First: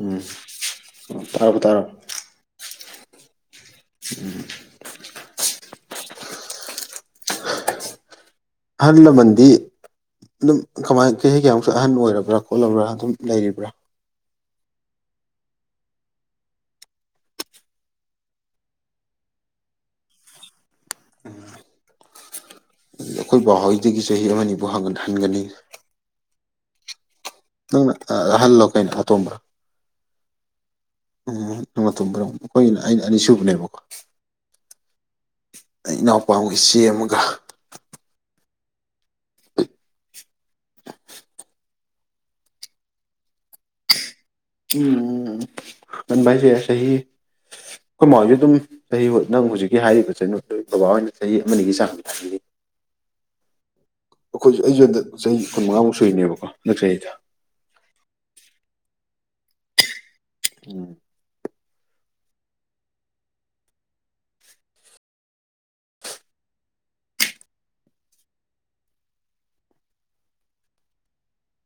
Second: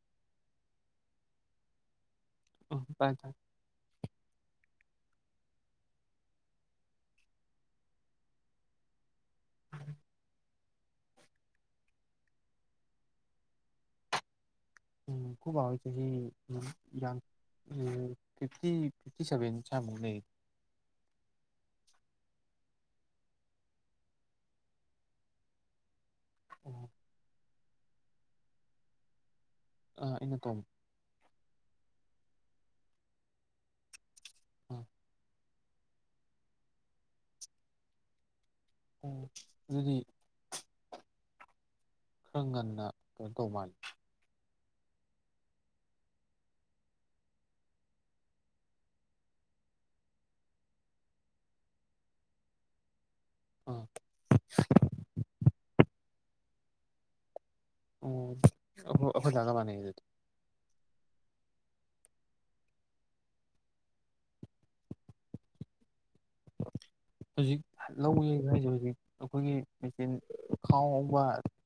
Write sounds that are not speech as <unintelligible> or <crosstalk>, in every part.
ꯎꯝ ꯇꯔ ꯀ ꯇꯔꯣ ꯑ ꯐꯥꯏ ꯐ ꯎꯝ ꯍꯜꯂꯃꯗꯤ ꯑꯗꯨꯝ ꯀꯃꯥꯏ ꯀ ꯀꯌꯥꯃꯨꯛꯁꯨ ꯑꯍꯟ ꯑꯣꯏꯔꯕ꯭ꯔꯥ ꯈꯣꯠꯂꯕ꯭ꯔꯥ ꯑꯗꯨꯝ ꯂꯩꯔꯤꯕ꯭ꯔꯥ ꯈ ꯑꯋꯥꯁꯤ ꯍ ꯌꯥ ꯎ ꯐꯤꯐꯇꯤ ꯐꯤꯐꯇꯤ ꯁꯚꯦꯟ ꯆꯃꯨꯛꯅꯦ ꯎꯝ ꯑꯩꯈꯣꯏ ꯄꯕꯥꯥꯎꯍꯩꯗꯒꯤ ꯆꯍꯤ ꯑꯃꯅꯤꯅꯤꯕꯨ ꯍ ꯍꯟꯒꯅꯤ ꯑꯣ ꯅꯪ ꯍꯜꯂꯣ ꯀꯥꯏꯩꯅ ꯇꯣꯝꯕ ꯑ ꯏꯩꯅ ꯇꯣꯣꯡꯉꯤ ꯎꯝ ꯅꯇꯣ꯭ꯔꯣ ꯑꯩꯈꯣꯏꯒꯤꯅ ꯑꯩꯅ ꯑꯅꯤꯁꯨꯕꯅꯦꯕꯀꯣ ꯎꯝ ꯑꯩ ꯏꯅꯥꯎꯄꯥ ꯏꯆꯦ ꯑꯃꯒ ꯎꯝ ꯑꯗꯨꯗꯤ ꯈꯔꯪ ꯉꯟꯅ ꯇꯧ ꯃꯥꯜꯂꯤ ꯎꯝꯚꯏꯁꯁ ꯆꯍꯤ ꯑꯩꯈꯣꯏ ꯃꯥꯁꯨ ꯑꯗꯨꯝ ꯆꯍꯤ ꯅꯪ ꯍꯧꯖꯤꯛꯀꯤ ꯍꯥꯏꯔꯤꯕꯒꯤ ꯕꯕꯥ ꯑꯣꯏꯅ ꯆꯍꯤ ꯑꯃꯒꯤꯒꯤ ꯆꯥꯡꯗ ꯍꯥꯏꯕꯤꯅꯤ <unintelligible> ꯑꯥ ꯑꯩꯈꯣꯏꯁꯨ ꯑꯩꯁꯨ ꯍꯟꯗꯛ ꯆꯍꯤ ꯀꯨꯟ ꯃꯉꯥꯃꯨꯛ ꯁꯨꯔꯤꯅꯦꯕꯀꯣ ꯅꯁ꯭ꯔꯤꯉꯩꯗ ꯎꯝ ꯑꯩꯈꯣꯏ ꯂꯒ ꯃꯥꯅꯦꯗ ꯎꯝ <unintelligible> ꯍꯧꯖꯤꯛ ꯂꯧ ꯍꯥꯏꯁꯦ ꯍꯧꯖꯤꯛ ꯑꯩꯈꯣꯏꯒꯤ ꯃꯦꯆꯤꯟ ꯈꯥꯎꯕ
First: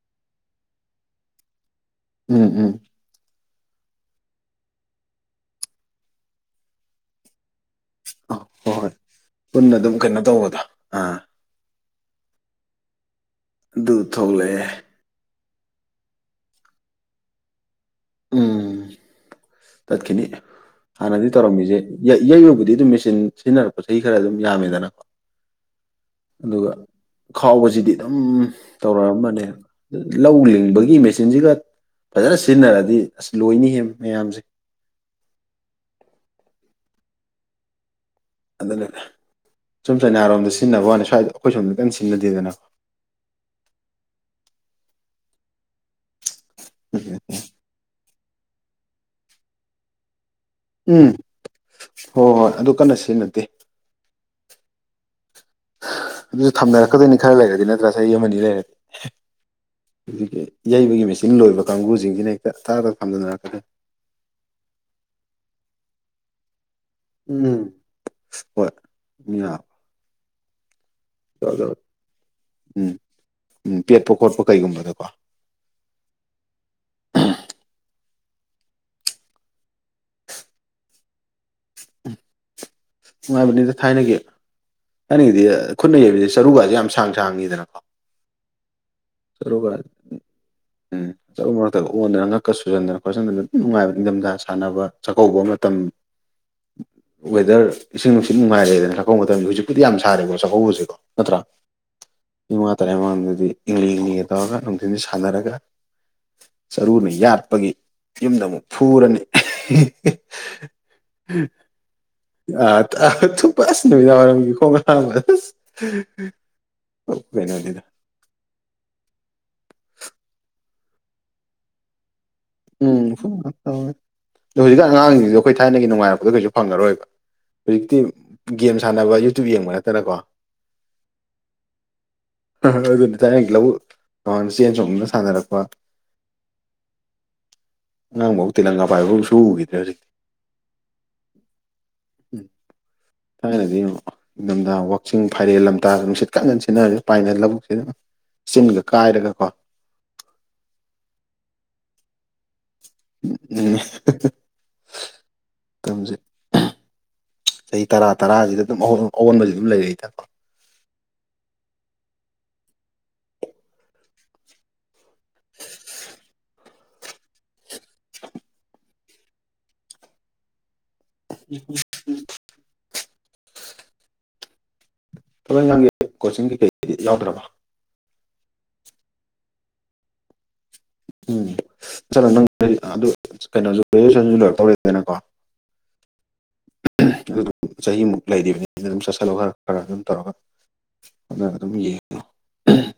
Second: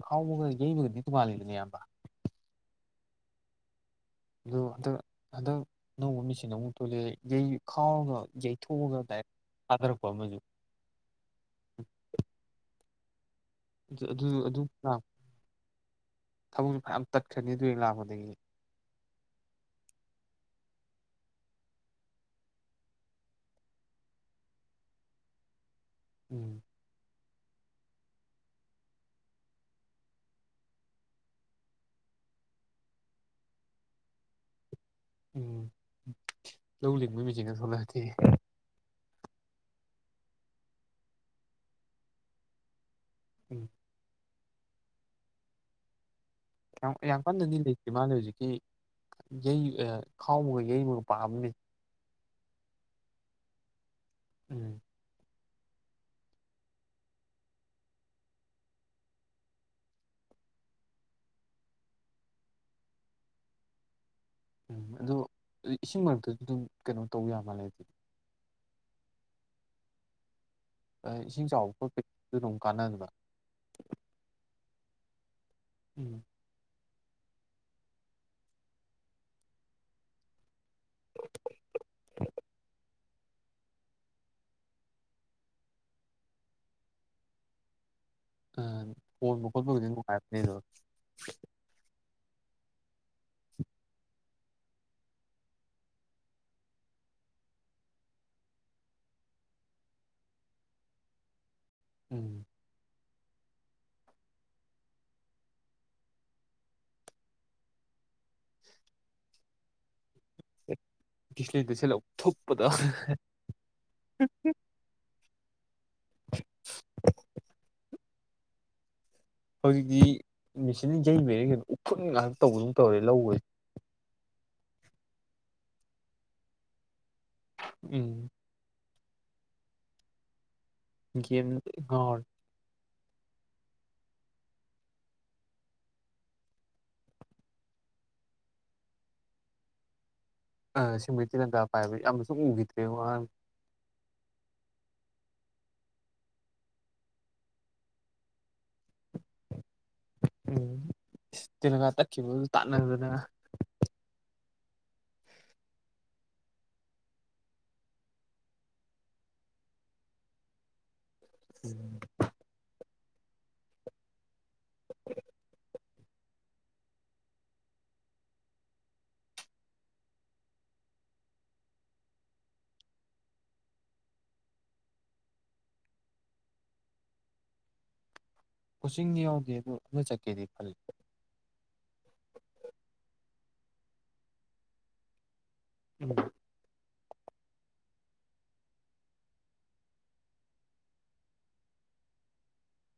ꯈꯥꯎꯕ ꯌ ꯑꯣꯏꯕꯅꯤ ꯅꯨꯨ ꯄꯜꯂꯅꯦꯕ ꯎꯝ ꯎꯝ ꯑꯗꯣ ꯍꯟꯗꯛ ꯍꯟꯗꯛ ꯑꯅꯧꯕ ꯃꯦꯆꯤꯟ ꯑꯃꯨꯛ ꯊꯣꯛꯂꯛꯑ ꯌꯩ ꯈꯥꯎꯔꯒ ꯑ ꯍꯣꯏ ꯍꯣꯏ ꯌꯩꯊꯣꯛꯑꯒ ꯗꯥꯏꯔꯦꯛ ꯄꯨꯟꯅ ꯑꯗꯨꯝ ꯊꯥꯊꯔꯛꯄ ꯀꯩꯅꯣ ꯑꯃꯁꯨ ꯇꯧꯕꯗꯣ ꯑꯥ ꯑꯗꯨ ꯊꯣꯛꯂꯛ ꯑ ꯊꯕꯛꯁꯨ ꯃꯌꯥꯝ ꯇꯠꯈ꯭ꯔꯅꯤ ꯑꯗꯨ ꯍꯦꯛ ꯂꯥꯛꯄꯗꯒꯤ ꯇꯠ ꯈꯤꯅꯤ ꯍꯥꯟꯅꯗꯤ ꯇꯧꯔꯝꯃꯤꯁꯦ ꯌꯩꯕꯕꯨꯗꯤ ꯑꯗꯨꯝ ꯃꯦꯆꯤꯟ ꯁꯤꯖꯤꯟꯅꯔꯛꯄ ꯆꯍꯤ ꯈꯔ ꯑꯗꯨꯝ ꯌꯥꯝꯃꯤꯗꯅꯀꯣ ꯎꯝ ꯑꯗꯨꯒ ꯈꯥꯎꯕꯁꯤꯗꯤ ꯑꯗꯨꯝ ꯇꯧꯔꯛꯑꯝꯕꯅꯦ ꯂꯧ ꯂꯤꯡꯕꯒꯤ ꯃꯦꯆꯤꯟꯁꯤꯒ ꯐꯖꯅ ꯁꯤꯖꯤꯟꯅꯔꯗꯤ ꯑꯁ ꯂꯣꯏꯅꯤ ꯍꯦ ꯃꯌꯥꯝꯖꯦ ꯎꯝ ꯂꯧ ꯂꯤꯡꯕꯒꯤ ꯃꯦꯆꯤꯟ ꯒꯥ ꯊꯣꯛꯂꯥꯛ ꯑꯗꯤ ꯑꯗꯨꯅꯦꯗꯥ ꯁꯨꯝ ꯆꯩꯅꯥꯔꯣꯝꯗ ꯁꯤꯖꯤꯟꯅꯕ ꯋꯥꯅꯤ ꯁ꯭ꯋꯥꯏꯗ ꯑꯩꯈꯣꯏ ꯁꯣꯝꯗ ꯑꯝ ꯇꯥ ꯁꯤꯖꯤꯟꯅꯗꯦꯗꯅ ꯎꯝ ꯌꯥꯡ ꯀꯟꯅꯥꯗꯤ ꯂꯩꯇꯔꯤ ꯃꯥꯂꯦ ꯍꯧꯖꯤꯛꯀꯤ ꯌꯩ ꯈꯥꯎꯕꯒ ꯌꯩꯕꯒ ꯎꯝ ꯄꯥꯕꯅꯤꯅꯥ ꯍꯣꯏ ꯍꯣꯏ ꯑꯗꯨ ꯀꯟꯅ ꯁꯤꯖꯤꯟꯅꯗꯦ ꯎꯝ ꯑꯗꯨꯁꯨ ꯊꯝꯅꯔꯛꯀꯗꯣꯏꯅꯦ ꯈꯔ ꯂꯩꯔꯗꯤ ꯅꯠꯇ꯭ꯔꯥ ꯆꯍꯤ ꯑꯃ ꯑꯅꯤ ꯂꯩꯔꯗꯤ ꯑꯗꯨꯒꯤ ꯌꯩꯕꯒꯤ ꯃꯦꯆꯤꯟ ꯂꯣꯏꯕ ꯀꯥꯡꯕꯨꯁꯤꯡꯁꯤꯅ ꯍꯦꯛꯇ ꯇꯥꯗ ꯐꯝꯗꯅꯔꯛꯀꯅꯤ ꯎꯝ ꯑꯗꯣ ꯏꯁꯤꯡ ꯃꯔꯛꯇꯁꯨ ꯑꯗꯨꯝ ꯀꯩꯅꯣ ꯇꯧ ꯌꯥ ꯃꯥꯜꯂꯦ ꯎꯝ ꯑꯗꯨꯗꯤ ꯍꯣꯏ ꯃꯤ ꯌꯥ ꯏꯁꯤꯡ ꯆꯥꯎꯕ ꯈꯣꯠꯄꯒꯤꯗꯤ ꯑꯗꯨꯝ ꯀꯥꯟꯅꯗꯅ ꯎꯀꯣ ꯎꯝ ꯍꯤ ꯎꯝ ꯅꯨꯡꯉꯥꯏꯕꯅꯤꯗ ꯊꯥꯏꯅꯒꯤ ꯊꯥꯏꯅꯒꯤꯗꯤ ꯈꯨꯠꯅ ꯌꯩꯕꯤꯁ ꯆꯔꯨꯒꯁꯦ ꯌꯥꯝ ꯁꯥꯡ ꯁꯥꯡꯉꯤꯗꯅꯀꯣ ꯍꯣꯟꯕ ꯆꯔꯨꯒ ꯈꯣꯠꯄꯕꯨꯗꯤ ꯅꯨꯡꯉꯥꯏꯔꯛꯄꯅꯦꯗ ꯎꯝ ꯆꯔꯨ ꯃꯔꯛꯇꯒ ꯑꯣꯟꯗꯅ ꯉꯛꯀ ꯁꯨꯖꯟꯗꯅ ꯈꯣꯠꯆꯟꯗꯅ ꯑꯗꯨ ꯅꯨꯡꯉꯥꯏꯕ ꯅꯤꯡꯊꯝꯊꯥ ꯁꯥꯟꯅꯕ ꯆꯥꯛꯀꯧꯕ ꯃꯇꯝ ꯍꯤ ꯋꯦꯗꯔ ꯏꯁꯤꯡ ꯅꯨꯡꯁꯤꯠ ꯅꯨꯡꯉꯥꯏꯔꯛꯑꯗꯅ ꯆꯥꯛꯀꯧꯕ ꯃꯇꯝꯗ ꯍꯧꯖꯤꯛꯄꯨꯗꯤ ꯌꯥꯝ ꯁꯥꯔꯦꯀꯣ ꯆꯥꯛꯀꯧꯕꯁꯤꯀꯣ ꯅꯠꯇ꯭ꯔꯥ ꯎꯝ ꯏꯃ ꯇꯔꯥꯏꯃ ꯑꯗꯨ ꯏꯪꯂꯤ ꯏꯂꯤ ꯍ ꯇꯧ ꯀꯥꯟꯤꯟ ꯁꯥꯟꯅꯥꯔꯒꯥ ꯆꯔꯨꯅ ꯌꯥꯠꯄꯒꯤ ꯌꯨꯝꯗ ꯑꯃꯨꯛ ꯐꯨꯔꯅꯤ ꯗꯤꯁꯂꯦꯗ ꯁꯦꯠꯂ ꯑ ꯊꯨꯞꯄꯗ ꯊꯨꯄ ꯑꯁꯤ ꯅꯨꯃꯤꯗꯥꯡ ꯋꯥꯏꯔꯝꯒꯤ ꯈꯣꯡ ꯍꯥꯥꯝꯕ ꯀꯞꯄꯦ ꯍꯥꯏꯕꯅꯤꯗ ꯍꯧꯖꯤꯛꯇꯤ ꯃꯦꯆꯤꯟ ꯌꯩ ꯂꯩ ꯎꯈ꯭ꯔꯨꯜ ꯉꯥꯛ ꯎꯝ ꯍ ꯑꯗꯣ ꯍꯧꯖꯤꯛ ꯑꯉꯥꯡꯁꯤꯡꯗ ꯑꯩꯈꯣꯏ ꯊꯥꯏꯅꯒꯤ ꯅꯨꯡꯉꯥꯏꯔꯛꯄꯗ ꯀꯩꯁꯨ ꯐꯪꯉꯔꯣꯏꯕ ꯍꯧꯖꯤꯛꯇꯤ ꯎꯝ ꯒꯦꯝꯁ ꯁꯥꯟꯅꯕ ꯌꯨꯇꯨꯕ ꯌꯦꯡꯕ ꯅꯠꯇꯅꯀꯣ ꯌꯦꯝꯗꯥ ꯂꯣꯏ ꯉꯥꯎꯔꯥꯅꯤ ꯈ ꯑꯣꯏꯕꯅꯤ ꯇꯥꯏꯔ ꯂꯧ ꯆꯦꯟ ꯆꯣꯡꯅ ꯁꯥꯟꯅꯔꯛꯄ ꯑꯉꯥꯡꯐꯧ ꯇꯦꯂꯪꯒꯥ ꯄꯥꯏꯕ ꯁꯨ ꯎꯈꯤꯗ꯭ꯔꯦ ꯍꯧꯖꯤꯛꯇꯤ ꯑꯁꯦꯡꯕꯩ ꯇꯦꯂꯪ ꯒꯥ ꯄꯥꯏꯕ ꯌꯥꯝꯅꯁꯨ ꯎꯈꯤꯗ꯭ꯔꯦ ꯋꯥꯍꯥꯟ ꯅꯤꯡꯊꯝꯊ ꯋꯆꯤꯡ ꯐꯥꯏꯔꯦꯜ ꯂꯝꯇꯥꯗ ꯅꯨꯡꯁꯤꯠꯀꯛ ꯉꯟꯅ ꯁꯤꯖꯤꯟꯅꯔꯁꯨ ꯄꯥꯏꯅ ꯂꯧꯕꯛꯁꯤ ꯑꯗꯨ ꯆꯤꯟꯒ ꯀꯥꯏꯔꯒ ꯀꯣ ꯎꯝ ꯇꯦꯂꯪꯒ ꯇꯥꯠꯈꯤꯕꯗꯨ ꯎꯝ ꯃꯥꯇꯝꯖꯦ ꯆꯍꯤ ꯇꯔꯥ ꯇꯔꯥꯁꯤꯗ ꯑꯗꯨꯝ ꯑꯑꯣꯟꯕꯁꯤ ꯑꯗꯨꯝ ꯂꯩꯔꯛꯏꯗꯀꯣ ꯎꯝ <unintelligible> <inaudible> <unintelligible> ꯎ ꯎ ꯊꯕꯛ ꯏꯈꯥꯡꯒꯤ ꯀꯣꯆꯤꯡꯒꯤꯩ ꯀꯩꯗꯤ ꯌꯥꯎꯗ꯭ꯔꯕ ꯀꯆꯤꯡꯅꯤ ꯍꯧꯒꯦ ꯑꯗꯨ ꯆꯀꯦꯗꯤ ꯎꯝ ꯁꯥꯅ ꯅꯪ ꯀꯩꯅꯣꯁꯨ ꯒ꯭ꯔꯦꯖꯨꯋꯦꯁꯟꯁꯨꯣꯏꯔ ꯇꯧꯔꯦꯗꯅꯀꯣ ꯎꯝ ꯑꯗꯨꯝ ꯆꯍꯤꯃꯨꯛ ꯂꯩꯔꯤꯕꯅꯤ ꯑꯩꯅ ꯑꯗꯨꯝ ꯆꯠꯁꯤꯜꯂꯣ ꯈꯔ ꯈꯔ ꯑꯗꯨꯝ ꯇꯧꯔꯒ ꯑꯝ ꯌꯦ ꯎ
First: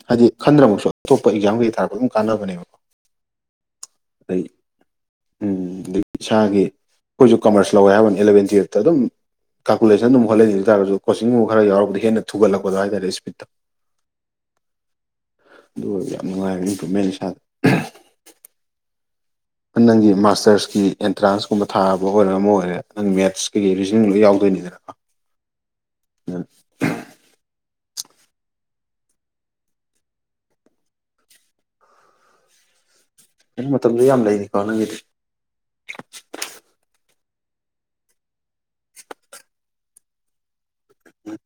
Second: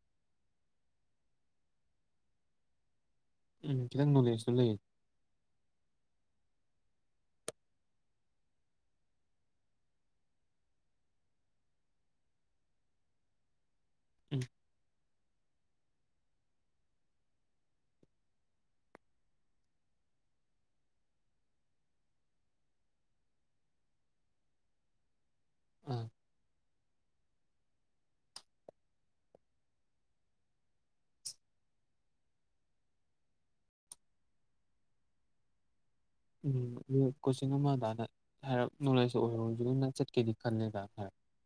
ꯍꯥꯏꯗꯤ ꯈꯟꯗ꯭ꯔꯕꯛꯁꯨ ꯑꯇꯣꯞꯄ ꯑꯦꯛꯖꯥꯝ ꯀꯩ ꯊꯥꯔꯛꯒ ꯑꯗꯨꯝ ꯀꯥꯟꯅꯕꯅꯦꯕ ꯎꯝ ꯈꯤꯇꯪ ꯅꯣꯂꯦꯖꯁꯨ ꯂꯩ ꯎꯝ ꯑꯗꯩ ꯏꯁꯥꯒꯤ ꯑꯩꯈꯣꯏꯁꯨ ꯀꯃꯔꯁ ꯂꯧꯋꯦ ꯍꯥꯏꯕꯅꯤ ꯑꯦꯂꯚꯦꯟ ꯇꯨꯌꯦꯜꯞꯇ ꯑꯗꯨꯝ ꯀꯥꯀꯨꯦꯁꯟ ꯑꯗꯨꯝ ꯍꯣꯠꯂ ꯑꯣꯏ ꯇꯥꯔꯒꯁꯨ ꯀꯣꯆꯤꯡꯒꯨꯝꯕ ꯈꯔ ꯌꯥꯎꯔꯕꯗꯤ ꯍꯦꯟꯅ ꯊꯨꯒꯠꯂꯛꯄꯗꯣ ꯍꯥꯏꯇꯥꯔꯦ ꯏꯁꯄꯤꯠꯇ ꯎꯝ ꯑꯗꯨ ꯑꯣꯏꯔꯒ ꯌꯥꯝ ꯅꯨꯡꯉꯥꯏꯔ ꯏꯝꯄ꯭ꯔꯨꯨꯞꯃꯦꯟ ꯏꯁꯥꯗ ꯅꯪꯒꯤ ꯃꯥꯁꯇꯔꯁꯀꯤ ꯑꯦꯟꯇ꯭ꯔꯥꯟꯁꯀꯨꯝꯕ ꯊꯥꯕ ꯑꯣꯏꯔ ꯑꯃ ꯑꯣꯏꯔꯦ ꯅꯪ ꯃꯦꯠꯁꯀ ꯔꯤꯖꯟ ꯂꯣꯏ ꯌꯥꯎꯗꯣꯏ ꯗꯔ ꯑꯥ ꯑꯩꯅ ꯃꯇꯝꯗ ꯌꯥꯝ ꯂꯩꯅꯤꯀꯣ ꯅꯪꯒꯤꯗꯤ ꯎꯝ ꯑꯗꯨ ꯀꯣꯆꯤꯡ ꯑꯃꯗꯥꯅ ꯍꯥꯏꯔꯞ ꯅꯣꯂꯦꯖ ꯑꯣꯏꯔꯁꯨ ꯑꯗꯨꯝꯅ ꯆꯠꯀꯦꯗꯤ ꯈꯜꯂꯦꯗ ꯎ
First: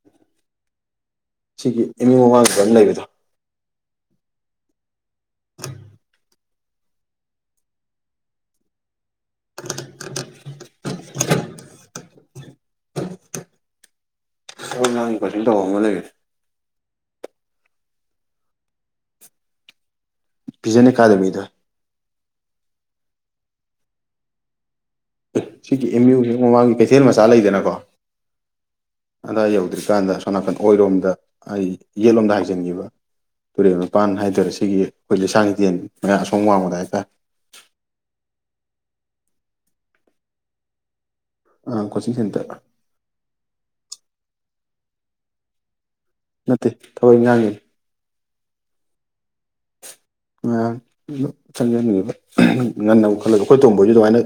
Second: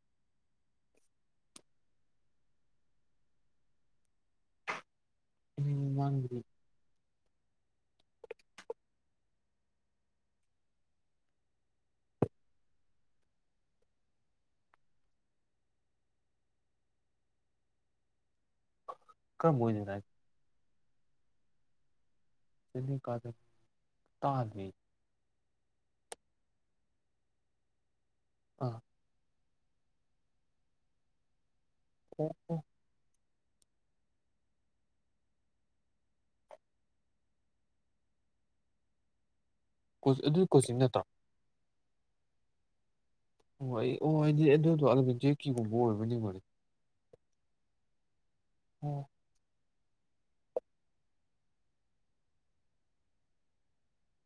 ꯁꯤꯒꯤ ꯏꯃꯤꯨꯡ ꯃꯃꯥꯡ ꯈꯪ ꯂꯩꯕꯗ ꯎꯝ ꯃꯗꯔꯤ ꯑꯩꯣꯏ ꯉꯥꯡꯕꯁꯤꯡ ꯇꯧꯕ ꯑꯃ ꯂꯩꯔꯤꯁꯦ ꯀꯔꯕꯨꯣꯅꯤ ꯇ ꯄꯤꯖꯅꯦ ꯀꯥꯗꯃꯤꯗ ꯆꯅꯤ ꯀꯥꯗ ꯇꯥꯥꯟꯕꯤ ꯁꯤꯒꯤ ꯑꯦꯝ ꯌꯨꯁ ꯃꯃꯥꯡꯒꯤ ꯀꯩꯊꯦꯜ ꯃꯆꯥ ꯂꯩꯗꯅꯀꯣ ꯑ ꯑꯗꯥꯏ ꯌꯧꯗ꯭ꯔꯤꯀꯥꯟꯗ ꯑꯣ ꯅꯥꯀꯟ ꯑꯣꯏꯔꯣꯝꯗ ꯑꯩ ꯑꯣ ꯌꯦꯜꯂꯣꯝꯗ ꯑꯣ ꯍꯥꯏꯖꯤꯟꯈꯤꯕ ꯇꯨꯔꯦꯜ ꯃꯄꯥꯟ ꯍꯥꯏꯇꯥꯔꯦ ꯁꯤꯒꯤ ꯑꯩꯈꯣꯏ ꯂꯩꯁꯥꯡ ꯍꯊꯦꯟ ꯃꯌꯥ ꯑꯁꯣꯝ ꯋꯥꯡꯃꯗ ꯍꯥꯏꯇꯥꯔꯦ <unintelligible> ꯀꯣ ꯑꯗꯨ ꯀꯣꯆꯤꯡ ꯅꯠꯇꯥ ꯑ ꯀꯣꯆꯤꯡ ꯁꯦꯟꯦꯟꯇꯔ ꯑꯣ ꯑꯩ ꯑꯣ ꯑꯩꯗꯤ ꯑꯗꯨꯗꯣ ꯆꯦꯛꯀꯤꯒꯨꯝꯕ ꯑꯣꯏꯕꯅꯤꯕꯅꯤ ꯊꯑꯣꯏ ꯉꯥꯡꯉꯤ ꯎꯝ <unintelligible> ꯆꯪꯖꯟꯉꯤꯕ ꯉꯟꯅ ꯈꯠꯂꯒ ꯑꯩꯈꯣꯠ ꯇꯣꯡꯕꯣꯏꯁꯨ ꯑꯗꯨꯃꯥꯏꯅ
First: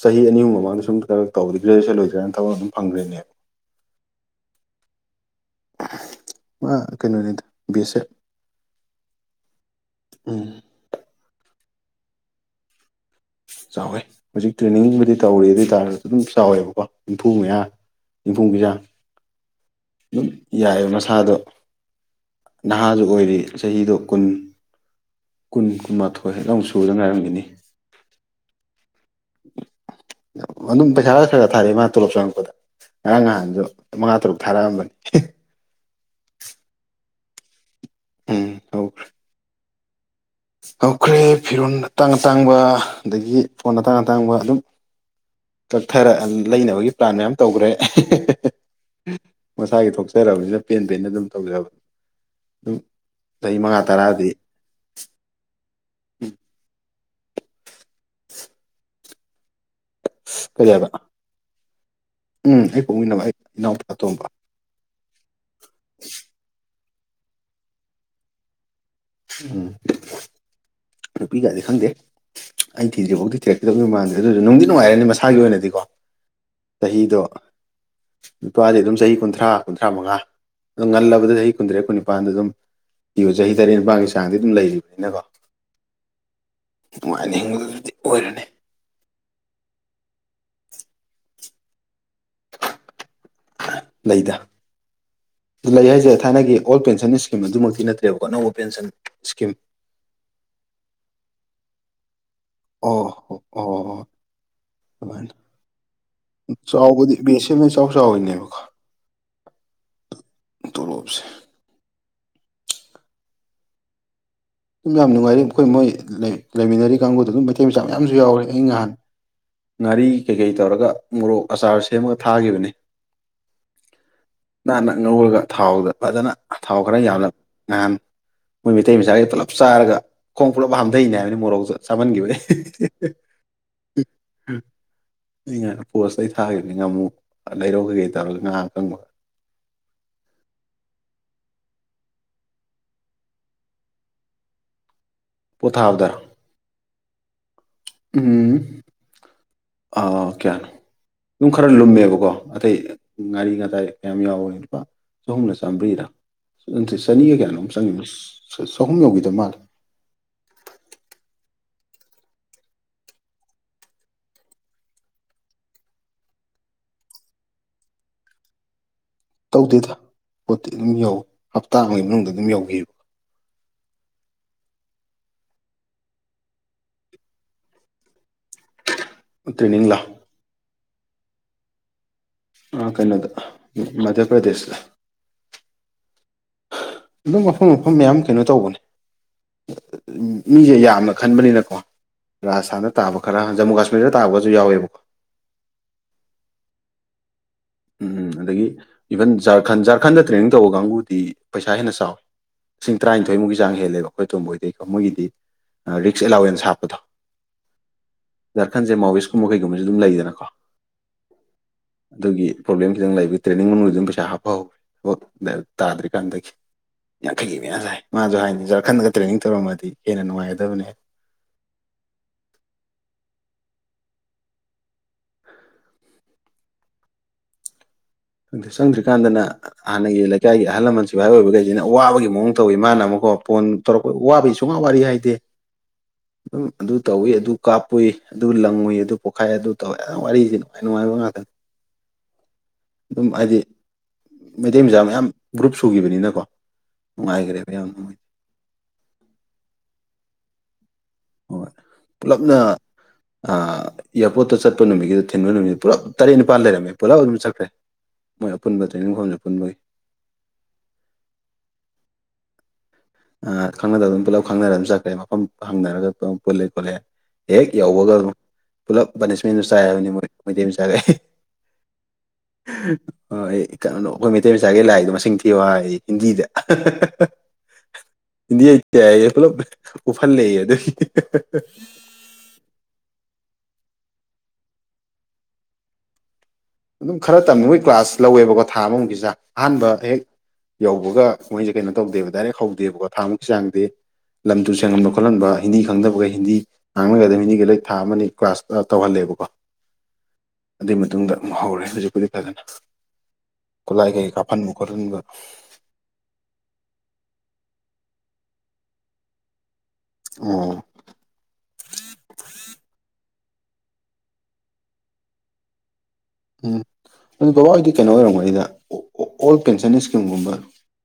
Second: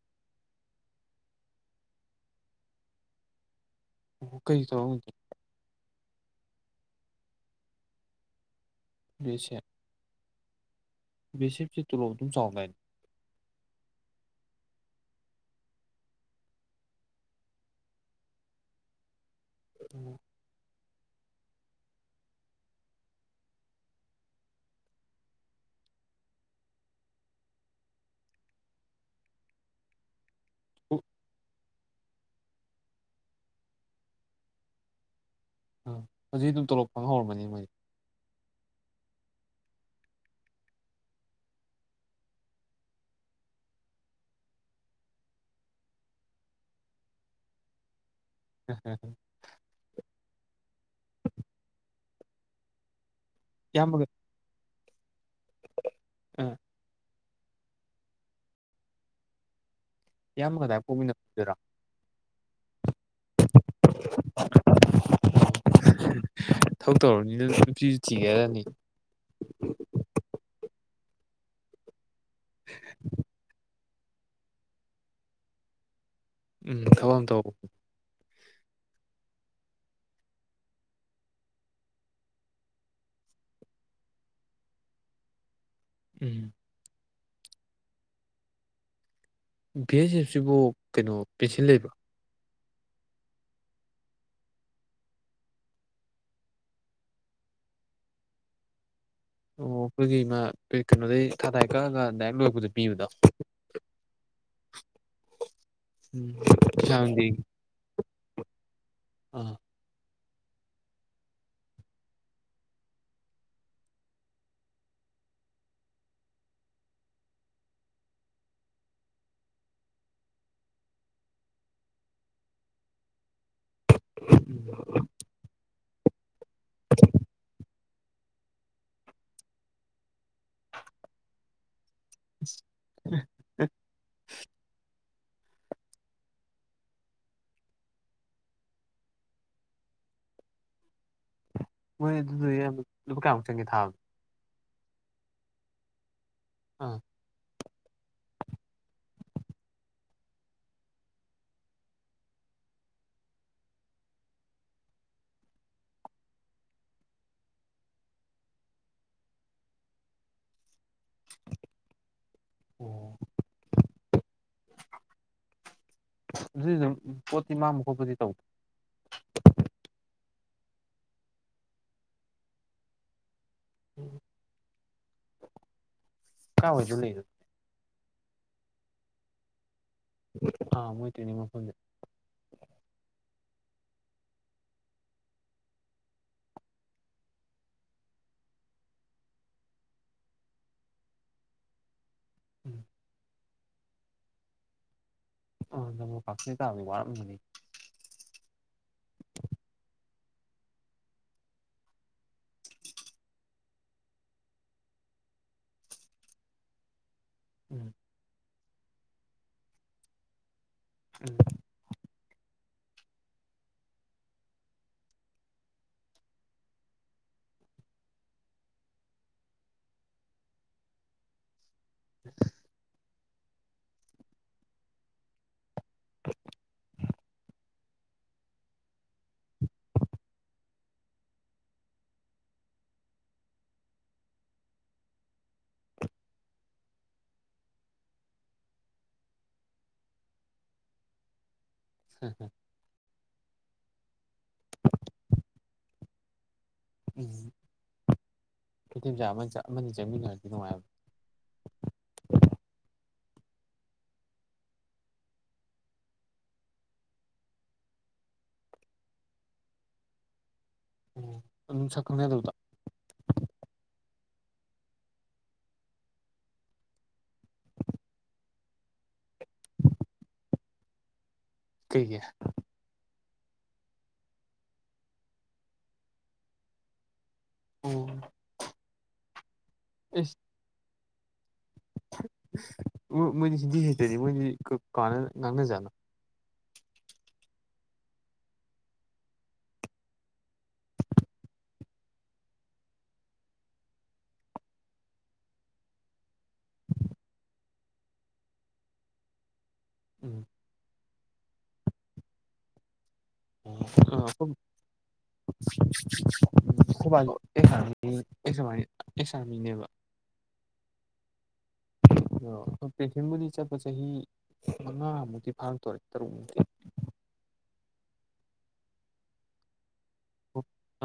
ꯆꯍꯤ ꯑꯅꯤꯃꯨꯛ ꯃꯃꯥꯡꯗ ꯁꯨꯝ ꯀꯛ ꯇꯧꯕꯗꯤ ꯒ꯭ꯔꯦꯖꯨꯌꯦꯦꯠ ꯂꯣꯏꯗ꯭ꯔꯥꯅ ꯊꯕꯛ ꯑꯗꯨꯝ ꯐꯪꯈ꯭ꯔꯦꯅꯦꯕ ꯀꯩ ꯇ ꯀꯩꯅꯣꯅꯤꯗ ꯕꯤ ꯑꯦꯁ ꯑꯦꯦ ꯁ ꯎꯝ ꯁꯤꯞꯁꯤ ꯇꯣꯂꯣꯞ ꯑꯗꯨꯝ ꯆꯥꯎꯅꯏꯅꯤ ꯆꯥꯎꯋꯦ ꯍꯧꯖꯤꯛ ꯇ꯭ꯔꯦꯅꯤꯡꯕꯨꯗꯤ ꯇꯧꯔꯤ ꯑꯗꯨ ꯑꯣꯏ ꯇꯥꯔꯁꯨ ꯑꯗꯨꯝ ꯆꯥꯎꯋꯦꯕꯀꯣ ꯝꯐꯨ ꯃꯌꯥ ꯌꯨꯝꯐꯨ ꯄꯤꯖꯥꯡ ꯑꯗꯨꯝ ꯌꯥꯏꯑꯕ ꯃꯁꯥꯗꯣ ꯅꯍꯥꯖ ꯑꯣꯏꯔꯤ ꯆꯍꯤꯗꯣ ꯀꯨꯟ ꯀꯨꯟ ꯀꯨꯟꯃꯥꯊꯣꯏ ꯂꯧ ꯁꯗꯒ ꯉꯥꯏꯔꯝꯒꯅꯤ ꯑꯗꯨꯝ ꯄꯩꯁꯥ ꯈ ꯊꯥꯔꯦ ꯃꯥ ꯇꯣꯂꯣꯞ ꯆꯪꯉꯛꯄꯗ ꯉꯔꯥꯡ ꯅꯍꯥꯟꯁꯨ ꯃꯉꯥ ꯇꯔꯨꯛ ꯊꯥꯔꯛꯑꯝꯕꯅꯤ ꯑ ꯍꯧ ꯑꯗꯨꯝ ꯇꯣꯂꯣꯞꯄꯪ ꯍꯧꯔꯝꯃꯅꯤ ꯃꯣꯏꯗꯤ ꯑ ꯍꯧ <unintelligible> <inaudible> ꯍꯧꯈ꯭ꯔꯦ ꯐꯤꯔꯣꯜ ꯑꯇꯥꯡ ꯑꯇꯥꯡꯕ ꯑꯗꯒꯤ ꯐꯣꯟ ꯑꯇꯥꯡ ꯑꯇꯥꯡꯕ ꯑꯗꯨꯝ ꯀꯛꯊꯔ ꯂꯩꯅꯕꯒꯤ ꯄ꯭ꯂꯥꯟ ꯃꯌꯥꯝ ꯇꯧꯈ꯭ꯔꯦ ꯎꯝ ꯍꯝ <unintelligible> <inaudible> ꯆꯠꯆꯔꯕꯅꯤꯅ ꯄꯦꯟ ꯄꯦꯟ ꯑꯗꯨꯝ ꯇꯧꯖꯕ ꯑꯗꯨꯝ ꯆꯍꯤ ꯃꯉꯥ ꯇꯔꯥꯗꯤ ꯎꯝ <unintelligible> <inaudible> ꯏꯌꯥꯝꯕ ꯀꯗꯥꯏ ꯀꯩꯕ ꯄꯥꯎꯃꯤꯟꯅꯗꯔꯥ ꯎꯝ ꯑꯩ ꯄꯣꯛꯃꯤꯟꯅꯕ ꯑꯩ ꯏꯅꯥꯎꯄꯥ ꯑꯇꯣꯝꯕ <unintelligible> <inaudible> ꯊꯕꯛ ꯇꯧꯔꯅꯤꯅ ꯅꯨꯄꯤꯁꯨ ꯊꯤꯒꯦꯔꯅꯤ ꯎꯝ ꯅꯨꯄꯤ ꯀꯗꯤ ꯈꯪꯗꯦ ꯑꯩ ꯊꯤꯗ꯭ꯔꯤꯐꯧꯗꯤ ꯊꯤꯔꯛꯀꯗꯕꯅꯤ ꯃꯃꯥꯟꯗꯦ ꯑꯗꯨꯁꯨ ꯅꯨꯡꯗꯤ ꯅꯨꯡꯉꯥꯏꯔꯅꯤ ꯃꯁꯥꯒꯤ ꯑꯣꯏꯅꯗꯤꯀꯣ ꯎꯝ ꯊꯕꯛ ꯆꯍꯤꯗꯣ ꯑꯃ ꯇꯧꯕ ꯅꯨꯄꯥꯗꯤ ꯑꯗꯨꯝ ꯆꯍꯤ ꯀꯨꯟꯊ꯭ꯔꯥ ꯀꯨꯟꯊ꯭ꯔꯥ ꯃꯉꯥ ꯑꯗꯨꯝ ꯉꯜꯂꯕꯗ ꯆꯍꯤ ꯀꯨꯟꯇ꯭ꯔꯦꯠ ꯀꯨꯟꯅꯤꯄꯥꯟꯗ ꯑꯗꯨꯝ ꯄꯤꯌꯣ ꯆꯍꯤ ꯇꯔꯦꯠ ꯅꯤꯄꯥꯜꯒꯤ ꯆꯥꯡꯗꯤ ꯑꯗꯨꯝ ꯂꯩꯔꯤꯕꯅꯤꯅꯀꯣ ꯎꯝ ꯎ ꯑꯣꯏꯔꯅꯦ ꯚꯤ ꯑꯦꯁ ꯑꯦꯐ ꯁꯤꯕꯨ ꯀꯩꯅꯣ ꯄꯦꯟꯁꯤꯟ ꯂꯩꯕ꯭ꯔꯥ ꯂꯩꯗ ꯂꯩ ꯍꯥꯏꯁꯦ ꯊꯥꯏꯅꯒꯤ ꯍꯣꯜ ꯄꯦꯟꯁꯟ ꯏꯁꯀꯤꯝ ꯑꯗꯨꯃꯛꯇꯤ ꯅꯠꯇ꯭ꯔꯦꯕꯀꯣ ꯑꯅꯧꯕ ꯄꯦꯟꯁꯟ ꯏꯁꯀꯤꯝ ꯑꯣ ꯑꯩꯈꯣꯏꯒꯤ ꯏ ꯃꯥ ꯀꯩꯅꯣꯗꯒꯤꯩ ꯊꯥꯗꯥꯏ ꯀꯛꯑꯒ ꯗꯥꯏ ꯂꯣꯏ ꯑꯣ ꯑꯣ ꯑꯗꯨꯃꯅ ꯎꯝ ꯆꯥꯎ ꯄꯩꯁꯥ ꯕꯗꯤ ꯅꯨꯡꯇꯤꯒꯤ ꯁꯅꯦ ꯆꯥꯎ ꯆꯥꯎꯅꯦꯕ ꯑꯥ ꯇꯔꯣꯕꯁꯦ ꯑꯗꯨꯝ ꯌꯥꯝ ꯅꯨꯡꯉꯥꯏꯔꯤ ꯃꯈꯈꯣꯏ ꯃꯣꯏ ꯂꯩꯃꯤꯟꯅꯔꯤ ꯀꯥꯡꯕꯨꯗ ꯑꯗꯨꯝ ꯃꯩꯇꯩ ꯃꯆꯥ ꯃꯌꯥꯝꯁꯨ ꯌꯥꯎꯔꯦ ꯑꯩ ꯅꯍꯥꯟ ꯉꯥꯔꯤ ꯀꯩꯀꯩ ꯇꯧꯔꯒ ꯃꯣꯔꯣꯛ ꯑꯆꯥꯔ ꯁꯦꯝꯃꯒ ꯊꯥꯈꯤꯕꯅꯤ ꯅꯥꯟꯅ ꯉꯧꯔꯒ ꯊꯥꯎꯗ ꯐꯖꯅ ꯊꯥꯎ ꯈꯔ ꯌꯥꯝꯅ ꯅꯍꯥꯟ ꯃꯣꯏ ꯃꯩꯇꯩ ꯃꯆꯥꯈ ꯄꯨꯂꯞ ꯆꯥꯔꯒ ꯈꯣꯡ ꯄꯨꯂꯞ ꯍꯥꯝꯊꯩꯅꯦ ꯍꯥꯏꯕꯅꯤ ꯃꯣꯔꯧꯗ ꯆꯃꯅꯒꯤꯈꯤꯕꯕꯥꯏ ꯉꯥꯏ ꯄꯣꯁ ꯂꯩ ꯊꯥꯈꯤꯕꯅꯤ ꯉꯥ ꯑꯃꯨꯛ ꯂꯩꯔꯧꯈꯤꯒꯦ ꯇꯧꯔꯒ ꯉꯥꯏꯍꯥꯛ ꯑꯀꯪꯕ <unintelligible> <inaudible> ꯃꯣꯏ ꯑꯗꯨꯗꯤ ꯂꯨꯄꯥ ꯀꯌꯥꯃꯨꯛ ꯆꯪꯒꯦ ꯊꯥꯕꯅꯤꯣ ꯄꯣꯠꯊꯥꯥꯕꯗꯔ ꯑꯥ ꯎꯝ ꯑ ꯑꯣ ꯀꯦꯅꯣ ꯌꯨꯝ ꯈꯔ ꯂꯨꯝꯃꯦꯕꯀꯣ ꯑꯇꯩ ꯉꯥꯔꯤ ꯉꯥꯇꯥꯏ ꯀꯌꯥꯝ ꯌꯥꯎꯋ ꯂꯨꯄꯥ ꯆꯍꯨꯝꯅ ꯆꯥꯝꯃ꯭ꯔꯤꯔ ꯁꯤ ꯆꯅꯤꯒ ꯀꯌꯥꯩꯅꯣꯝꯛ ꯆꯪꯉ ꯆꯍꯨꯝ ꯌꯧꯈꯤꯗ ꯃꯥꯜꯂꯦ ꯑꯣ <inaudible> ꯑꯗꯨ ꯑꯗꯨ ꯄꯣꯠꯇꯤ ꯃꯥ ꯃꯈꯨ ꯈꯕꯨꯗꯤ ꯇꯧ ꯇꯧꯗꯦꯗ ꯄꯣꯠꯇꯤ ꯑꯗꯨꯝ ꯌꯧ ꯍꯞꯇꯥ ꯑꯃꯒꯤ ꯃꯅꯨꯡꯗ ꯑꯗꯨꯝ ꯌꯧꯈꯤꯕ ꯀꯥ ꯍꯁꯨ ꯂꯩ ꯂ <inaudible> <inaudible> ꯇ꯭ꯔꯦꯅꯤꯡꯂ ꯑꯥ ꯃꯣꯏꯇꯣꯏꯅꯤ ꯃ ꯐꯗꯦ ꯑ ꯀꯟꯅꯗ ꯃꯙ ꯄ꯭ꯔꯗꯦꯁ ꯑꯗꯨꯝ ꯃꯐꯝ ꯃꯐꯝ ꯃꯌꯥꯝ ꯀꯩꯅꯣ ꯇꯧꯕꯅꯦ ꯃꯤꯁꯦ ꯌꯥꯝꯅ ꯈꯟꯕꯅꯤꯅꯀꯣ ꯎꯝ ꯔꯥꯖꯁꯊꯥꯟꯗ ꯇꯥꯕ ꯈꯔ ꯖꯃꯨ ꯀꯥꯁꯃꯤꯔꯗ ꯇꯥꯕꯒꯁꯨ ꯌꯥꯎꯋꯦꯕꯀꯣ ꯑ ꯐꯅꯤꯗ ꯋꯥꯔꯝꯅꯤ ꯎꯝꯝ ꯑꯗꯒꯤ ꯏꯚꯟ ꯖꯥꯔꯈꯟ ꯖꯥꯔꯈꯟꯗ ꯇ꯭ꯔꯦꯅꯤꯡ ꯇꯧꯕ ꯀꯥꯡꯕꯨꯗꯤ ꯄꯩꯁꯥ ꯍꯦꯟꯅ ꯆꯥꯎꯋꯤ ꯂꯤꯁꯤꯡ ꯇꯔꯥꯅꯤꯊꯣꯏꯃꯨꯛꯀꯤ ꯆꯥꯡ ꯍꯦꯜꯂꯦꯕ ꯑꯩꯈꯣꯏ ꯇꯣꯝꯕꯣꯏꯗꯒꯤꯩꯀꯣ ꯃꯣꯏꯒꯤꯗꯤ ꯔꯤꯛꯁ ꯑꯦꯂꯥꯎꯋꯦꯟꯁ ꯍꯥꯞꯄꯗꯣ ꯎꯝ ꯖꯥꯔꯈꯟꯁꯦ ꯃꯥꯎꯋꯦꯁꯀꯨꯝꯕ ꯀꯩꯒꯨꯝꯕꯁꯦ ꯑꯗꯨꯝ ꯂꯩꯗꯅꯀꯣ ꯎꯝ ꯑꯗꯨꯒꯤ ꯄ꯭ꯔꯣꯕ꯭ꯂꯦꯝ ꯈꯤꯇꯪ ꯂꯩꯕ ꯇ꯭ꯔꯦꯅꯤꯡ ꯃꯅꯨꯡꯗ ꯑꯗꯨꯝ ꯄꯩꯁꯥ ꯍꯥꯞꯄꯍꯧ ꯇꯥꯗ꯭ꯔꯤꯀꯥꯟꯗꯒꯤ ꯌꯥꯡꯈꯩꯒꯤ ꯃꯌꯥꯝ ꯁꯥꯏ ꯃꯥꯁꯨ ꯍꯥꯏꯗꯤ ꯖꯔ ꯈꯟꯂꯒ ꯇ꯭ꯔꯦꯅꯤꯡ ꯇꯧꯔꯝꯃꯗꯤ ꯍꯦꯟꯅ ꯅꯨꯡꯉꯥꯏꯒꯗꯕꯅꯤ <unintelligible> <unintelligible> <unintelligible> ꯑ ꯆꯪꯗ꯭ꯔꯤꯀꯥꯟꯗꯅ ꯍꯥꯟꯅꯒꯤ ꯂꯩꯀꯥꯏꯒꯤ ꯑꯍꯜ ꯂꯃꯟ ꯁꯤꯚꯥꯏ ꯑꯣꯏꯕꯈꯩꯁꯤꯅ ꯑꯋꯥꯕꯒꯤ ꯃꯑꯣꯡ ꯇꯧꯋꯤ ꯃꯥꯅ ꯑꯃꯨꯛ ꯀ ꯐꯣꯟ ꯇꯧꯔꯛꯄ ꯋꯥꯕꯩ ꯁꯨꯡꯉꯥ ꯋꯥꯔꯤ ꯍꯥꯏꯗꯦ ꯑꯗꯨꯝ ꯑꯗꯨ ꯇꯧꯏꯤ ꯑꯗꯨ ꯀꯥꯞꯄꯨꯏ ꯑꯗꯨ ꯂꯪꯉꯏ ꯑꯗꯨ ꯄꯣꯛꯈꯥꯏ ꯑꯗꯨ ꯇꯧꯏꯦ ꯑꯗꯨ ꯋꯥꯔꯤꯁꯤ ꯅꯨꯡꯉꯥꯏ ꯅꯨꯡꯉꯥꯏ <unintelligible> ꯍꯝ ꯍꯝ ꯑꯗꯨꯝ ꯍꯥꯏꯗꯤ ꯃꯩꯇꯩ ꯃꯆꯥ ꯃꯌꯥꯝ ꯒ꯭ꯔꯨꯞ ꯁꯨꯈꯤꯕꯅꯤꯅꯀꯣ ꯎꯝ ꯅꯨꯡꯉꯥꯏꯈ꯭ꯔꯦꯕ ꯌꯥꯝ ꯅꯨꯡꯉꯥꯏ ꯐꯤꯇꯦꯝꯆꯥ ꯑꯃꯅꯤ ꯆꯪꯃꯤꯟꯅꯔꯗꯤ ꯅꯨꯡꯉꯥꯏꯕ ꯍꯣꯏ ꯄꯨꯂꯞꯅ ꯏꯌꯥꯔꯄꯣꯔꯠꯇ ꯆꯠꯄ ꯅꯨꯃꯤꯠꯒꯤꯗ ꯊꯤꯟꯕ ꯅꯨꯃꯤꯠꯇ ꯄꯨꯂꯞ ꯇꯔꯦꯠ ꯅꯤꯄꯥꯜ ꯂꯩꯔꯝꯃꯦ ꯄꯨꯂꯞ ꯑꯗꯨꯝ ꯆꯠꯈ꯭ꯔꯦ ꯃꯣꯏ ꯑꯄꯨꯟꯕ ꯇ꯭ꯔꯦꯅꯤꯡ ꯐꯣꯝꯁꯦ ꯑꯄꯨꯟꯕꯒꯤ ꯎ ꯑꯗꯨꯝ ꯁꯀꯝ ꯇꯧꯗ ꯈꯪꯅꯗꯕ ꯑꯗꯨꯝ ꯄꯨꯂꯞ ꯈꯪꯅꯔ ꯑꯗꯨꯝ ꯆꯠꯈ꯭ꯔꯦ ꯃꯐꯝ ꯍꯪꯅꯔꯒ ꯄꯨꯜꯂꯦ ꯈꯣꯠꯂꯦ ꯍꯦꯛ ꯌꯧꯕꯒ ꯄꯨꯂꯞ ꯄꯥꯅꯤꯁꯃꯦꯟꯁꯨ ꯆꯥꯏ ꯍꯥꯏꯕꯅꯤ ꯃꯣꯏ ꯃꯩꯇꯩ ꯆꯥꯏꯔꯛꯦ ꯀꯩꯒꯤ ꯍ ꯀꯩꯅꯅꯣ ꯑꯩꯈꯣꯏ ꯃꯩꯇꯩ ꯃꯆꯥꯒꯤ ꯂꯥꯏꯔꯤꯗꯣ ꯃꯁꯤꯡ ꯊꯤꯕ ꯍꯥꯏ ꯍꯤꯟꯗꯤꯗ ꯑꯣ ꯏꯤꯟꯗꯤꯇꯌꯦ ꯄꯨꯂꯞ ꯑꯦꯁ ꯎꯍꯜꯂꯛ ꯑꯗꯨꯒꯤ ꯃꯣꯏꯗꯤ ꯍꯤꯟꯗꯤ ꯍꯤꯁꯇꯔꯤ ꯃꯣꯏꯗꯤ ꯉꯥꯡꯅꯖꯥꯠꯅ ꯑꯗꯨꯝ ꯈꯔ ꯇꯝꯅꯕꯅꯕꯒꯤ ꯀ꯭ꯂꯥꯁ ꯂꯧꯋꯦꯕꯀꯣ ꯊꯥ ꯑꯃꯃꯨꯒꯤꯁꯥ ꯑꯍꯥꯟꯕ ꯍꯦꯛ ꯌꯧꯕꯒ ꯃꯣꯏꯁꯦ ꯀꯩꯅꯣ ꯇꯧꯗꯦꯕ ꯗꯥꯏꯔꯦꯛ ꯍꯧꯗꯦꯕꯀꯣ ꯊꯥꯃꯨꯛꯁꯨ ꯆꯥꯡꯗꯦ ꯂꯝ ꯇꯨ ꯁꯦꯡꯍꯟꯕ ꯈꯣꯠꯍꯟꯕ ꯍꯤꯟꯗꯤ ꯈꯪꯗꯕꯒ ꯍꯤꯟꯗꯤ ꯉꯥꯡꯅꯒꯩꯗ ꯍꯤꯟꯗꯤꯒ ꯂꯥꯏꯔꯤꯛ ꯊꯥ ꯑꯃꯅꯤ ꯀ꯭ꯂꯥꯁ ꯇꯧꯍꯜꯂꯦꯕ ꯀ ꯎꯝ ꯑꯗꯨꯏ ꯃꯇꯨꯡꯗ ꯑꯃꯨꯛ ꯍꯧꯔꯦ ꯍꯧꯖꯤꯛꯄꯨꯗꯤ ꯐꯖꯅ ꯈꯨꯠꯂꯥꯏ ꯀꯩ ꯀꯥꯞꯍꯟꯕ ꯈꯣꯠꯍꯟꯕ ꯑ ꯁꯥ ꯑꯦꯁꯥꯃꯤꯅꯦꯕ ꯑꯣ ꯑ ꯄꯕꯨ ꯆꯠꯄ ꯆꯍꯤ ꯃꯉꯥꯃꯨꯛꯇꯤ ꯐꯥꯔꯛꯇꯣꯔꯦ ꯇꯔꯨꯛꯃꯨꯛꯇꯤ ꯎꯝ ꯑꯗꯨ ꯕꯕꯥ ꯍꯣꯏꯗꯤ ꯀꯩꯅꯣ ꯑꯣꯏꯔꯝꯒꯅꯤꯅ ꯑꯣꯜ ꯄꯦꯟꯁꯟ ꯏꯁ ꯨꯝ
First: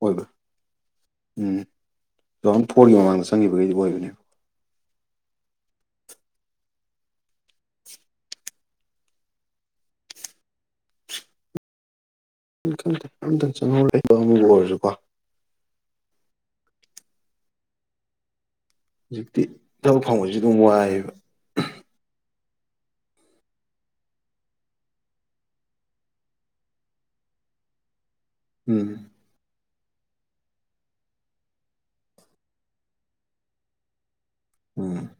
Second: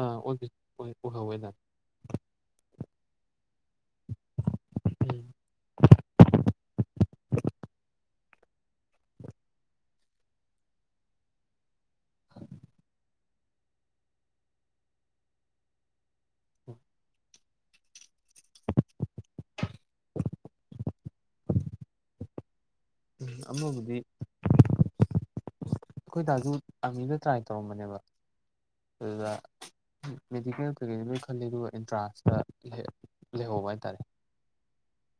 ꯑꯣꯏꯗ ꯎꯝ ꯇꯨ ꯊꯥꯎꯖꯟ ꯐꯣꯔꯒꯤ ꯃꯃꯥꯡꯗ ꯆꯪꯈꯤꯕꯈꯩꯗꯤ ꯑꯣꯏꯕꯅꯦꯕ <unintelligible> ꯝꯇꯪ ꯆꯪꯍꯧꯕ ꯑꯃꯕꯨ ꯑꯣꯏꯔꯁꯨꯀꯣ ꯎꯝ ꯍꯧꯖꯤꯛꯇꯤ ꯊꯕꯛ ꯐꯪꯁꯨ ꯑꯗꯨꯝ ꯋꯥꯏꯌꯦꯕ ꯎꯝ ꯑꯃꯕꯨꯗꯤ ꯑꯩꯈꯣꯏ ꯗꯥꯥꯖꯨ ꯑꯥꯔꯃꯤꯗ ꯇ꯭ꯔꯥꯏ ꯇꯧꯔꯝꯕꯅꯦꯕ ꯎꯝ ꯑꯗꯨꯗ ꯃꯦꯗꯤꯀꯦꯜ ꯀꯩꯀꯩ ꯅꯣꯏ ꯈꯜꯂꯤ ꯑꯗꯨꯒ ꯑꯦꯟꯇ꯭ꯔꯥꯟꯁꯇ ꯂꯩꯍꯧꯕ ꯍꯥꯏꯇꯥꯔꯦ ꯎꯝ